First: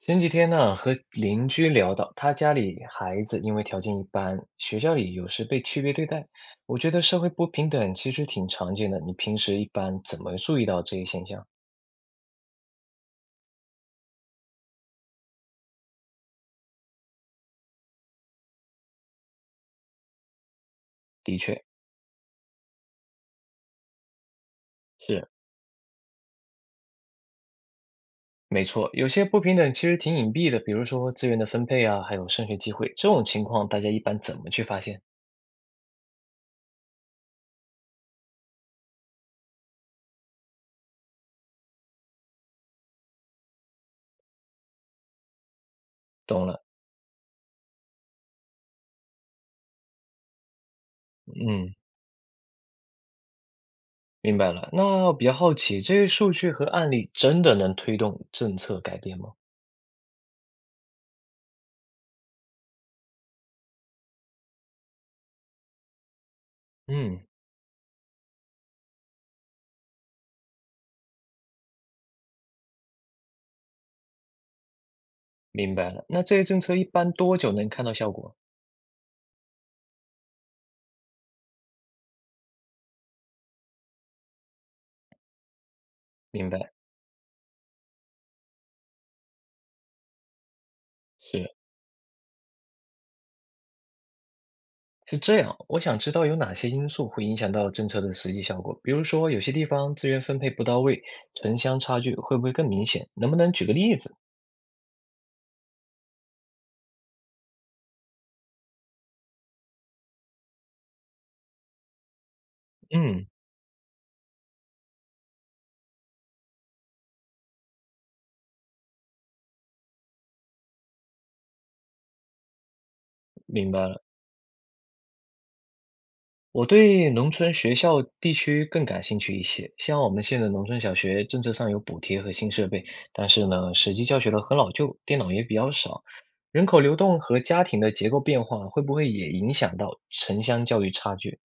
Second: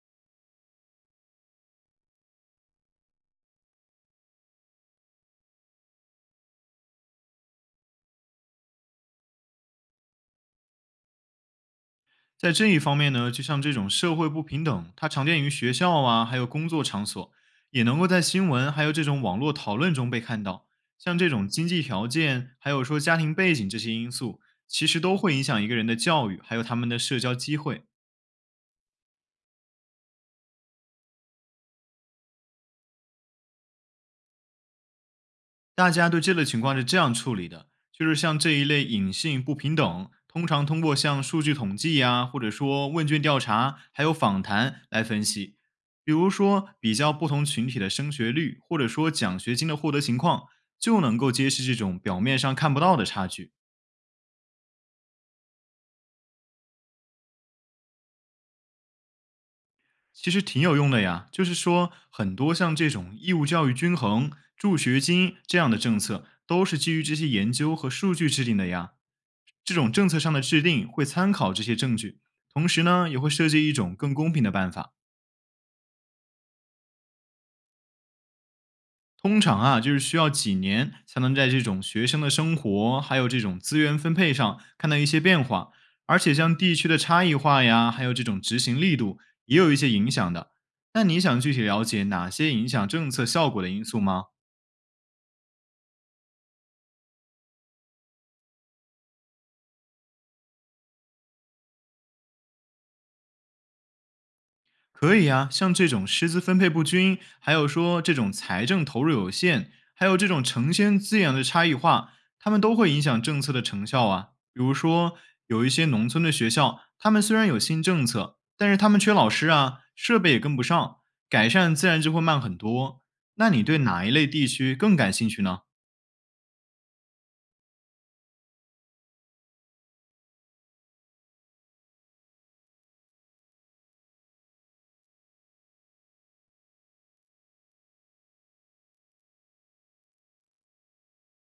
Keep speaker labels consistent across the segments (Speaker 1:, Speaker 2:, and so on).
Speaker 1: 前几天呢，和邻居聊到，他家里孩子因为条件一般，学校里有时被区别对待。我觉得社会不平等其实挺常见的，你平时一般怎么注意到这一现象？
Speaker 2: 在这一方面呢，就像这种社会不平等，它常见于学校啊，还有工作场所，也能够在新闻还有这种网络讨论中被看到。像这
Speaker 1: 的
Speaker 2: 种
Speaker 1: 确
Speaker 2: 经济条件，还有说家庭背景这些因素，其实都
Speaker 1: 是，
Speaker 2: 会影响一个人的教育，还有他们的社交机会。
Speaker 1: 没错，有些不平等其实挺隐蔽的，比如说资源的分配啊，还有升学机会，这种情况大家一般怎么去发现？
Speaker 2: 大家对这类情况是这样处理的，就是像这一类隐性不平等，通常通过像数据统计呀、或者说问卷调查，还有访谈来分析。比如
Speaker 1: 懂了，
Speaker 2: 说，比较不同群体的升学率，或者说奖学金的获得情况，就能够揭示这
Speaker 1: 嗯，
Speaker 2: 种表面上看不到的差距。
Speaker 1: 明白了。那我比较好奇，这些数据和案例真的能推动政策改变吗？
Speaker 2: 其实挺有用的呀，就是说很多像这种义务教育均衡、助学金这样的政策，都是基于这
Speaker 1: 嗯，
Speaker 2: 些研究和数据制定的呀。这种政策上的制定会参考这些证据，同时呢，也会设计一种更公平的办法。
Speaker 1: 明白了。那这些政策一般多久能看到效果？
Speaker 2: 通常啊，就是需要几年才能在这种学生的生活还有这种资源分配上看到一些变化，而且
Speaker 1: 明
Speaker 2: 像
Speaker 1: 白，
Speaker 2: 地区的差异化呀，还有这种执行力度也有一些影响的。那你想
Speaker 1: 是
Speaker 2: 具体了解哪些影响政策效果的因素吗？
Speaker 1: 是这样。我想知道有哪些因素会影响到政策的实际效果，比如说有些地方资源分配不到位，城乡差距会不会更明显？能不能举个例子？
Speaker 2: 可以啊，像这种师资分配不均，还有说这种财政投入有限，还有这种城乡资源的差异化，他们都会影响
Speaker 1: 嗯，
Speaker 2: 政策的成效啊。比如说，有一些农村的学校，他们虽然有新政策，但是他们缺老师啊，设备也跟不上，改善自然就会慢很多。那你
Speaker 1: 明
Speaker 2: 对
Speaker 1: 白了。
Speaker 2: 哪一类地区更感兴趣呢？
Speaker 1: 我对农村学校地区更感兴趣一些。像我们现在农村小学，政策上有补贴和新设备，但是呢，实际教学的很老旧，电脑也比较少。人口流动和家庭的结构变化会不会也影响到城乡教育差距？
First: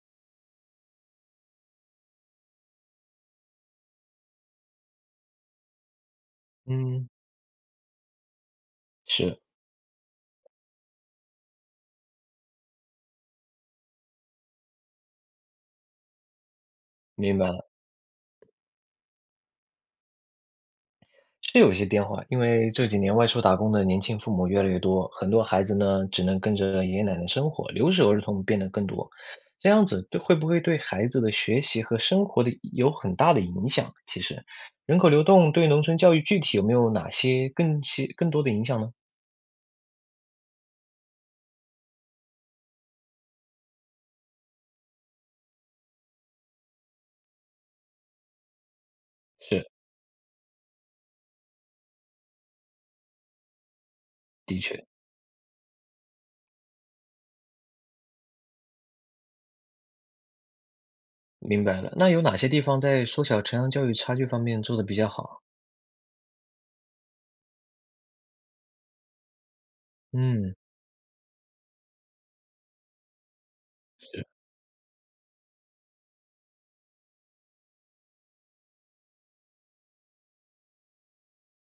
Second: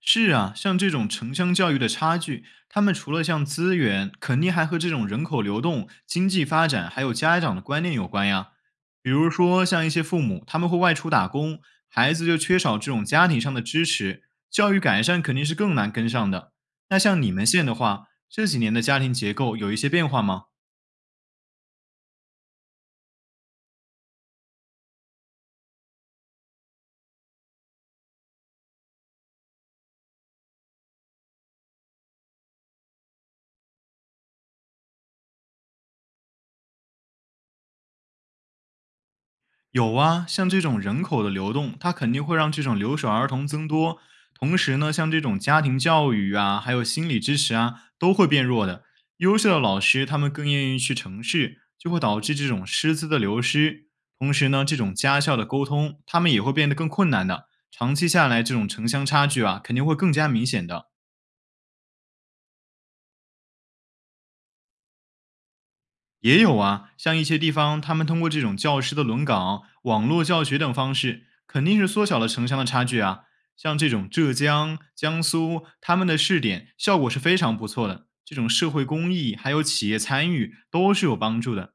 Speaker 2: 是啊，像这种城乡教育的差距，他们除了像资源，肯定还和这种人口流动、经济发展，还
Speaker 1: 嗯，
Speaker 2: 有家长的观念有关呀。比如
Speaker 1: 是，
Speaker 2: 说，像一些父母，他们会外出打工，孩子就缺少这种家庭上的支持，教育改善肯定是更难跟上的。那像你
Speaker 1: 明
Speaker 2: 们
Speaker 1: 白
Speaker 2: 县
Speaker 1: 了。
Speaker 2: 的话，这几年的家庭结构有一些变化吗？
Speaker 1: 是有一些变化，因为这几年外出打工的年轻父母越来越多，很多孩子呢只能跟着爷爷奶奶生活，留守儿童变得更多。这样子对会不会对孩子的学习和生活的有很大的影响？其实，人口流动对农村教育具体有没有哪些更多的影响呢？
Speaker 2: 有啊，像这种人口的流动，它肯定会让这种留守儿童增多。同时呢，像这种家庭教育啊，还有心理支持啊，都会变弱的。优秀的
Speaker 1: 是，
Speaker 2: 老师，他们更愿意去城市，就会导致这种师资的流失。同时
Speaker 1: 的
Speaker 2: 呢，这
Speaker 1: 确，
Speaker 2: 种家校的沟通，他们也会变得更困难的。长期下来，这种城乡差距啊，肯定会更加明显的。
Speaker 1: 明白了。那有哪些地方在缩小城乡教育差距方面做得比较好？
Speaker 2: 也有啊，像一些地方，他们通过这种教师的轮岗、网络教
Speaker 1: 嗯，
Speaker 2: 学等方式，肯定是缩小了城乡的差距啊。像这种
Speaker 1: 是，
Speaker 2: 浙江、江苏，他们的试点效果是非常不错的。这种社会公益还有企业参与都是有帮助的。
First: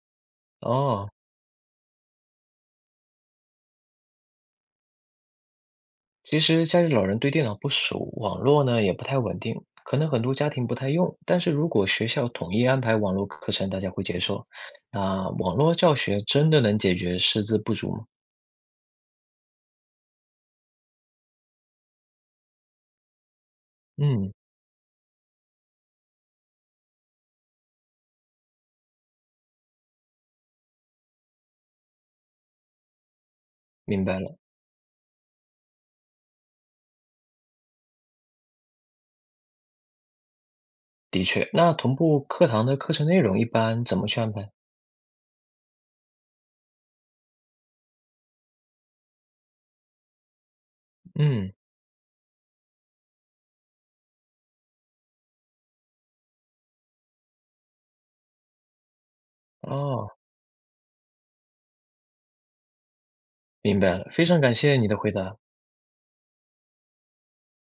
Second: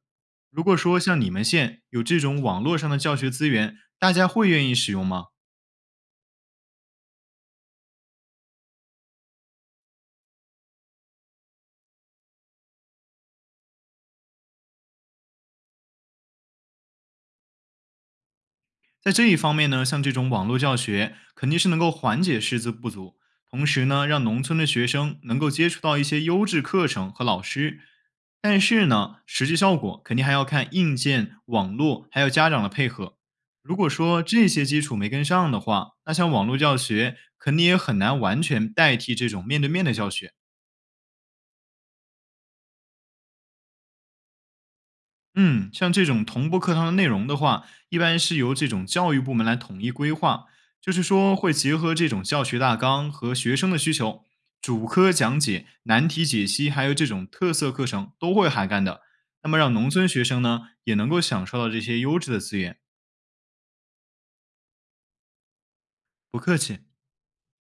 Speaker 2: 如果说
Speaker 1: 哦。
Speaker 2: 像你们县有这种网络上的教学资源，大家会愿意使用吗？
Speaker 1: 其实家里老人对电脑不熟，网络呢也不太稳定，可能很多家庭不太用。但是如果学校统一安排网络课程，大家会接受。那网络教学真的能解决师资不足吗？
Speaker 2: 在这一方面呢，像这种网络教学肯定是能够缓解师资不足，同时呢，让
Speaker 1: 嗯，
Speaker 2: 农村的学生能够接触到一些优质课程和老师。但是呢，实际效果肯定还要看硬件、网络还有家长的配合。如果
Speaker 1: 明白
Speaker 2: 说
Speaker 1: 了，
Speaker 2: 这些基础没跟上的话，那像网络教学肯定也很难完全代替这种面对面的教学。
Speaker 1: 的确。那同步课堂的课程内容一般怎么去安排？
Speaker 2: 嗯，像这种同步课堂的内容的话，一般是由这种教育部门来统一规划，就是说会
Speaker 1: 嗯，
Speaker 2: 结合这种教学大纲和学生的需求，主科讲解、难题解析，还有这种特色课程都会涵盖的。那么让农村
Speaker 1: 哦，
Speaker 2: 学生呢，也能够享受到这些优质的资源。
Speaker 1: 明白了，非常感谢你的回答。
Speaker 2: 不客气。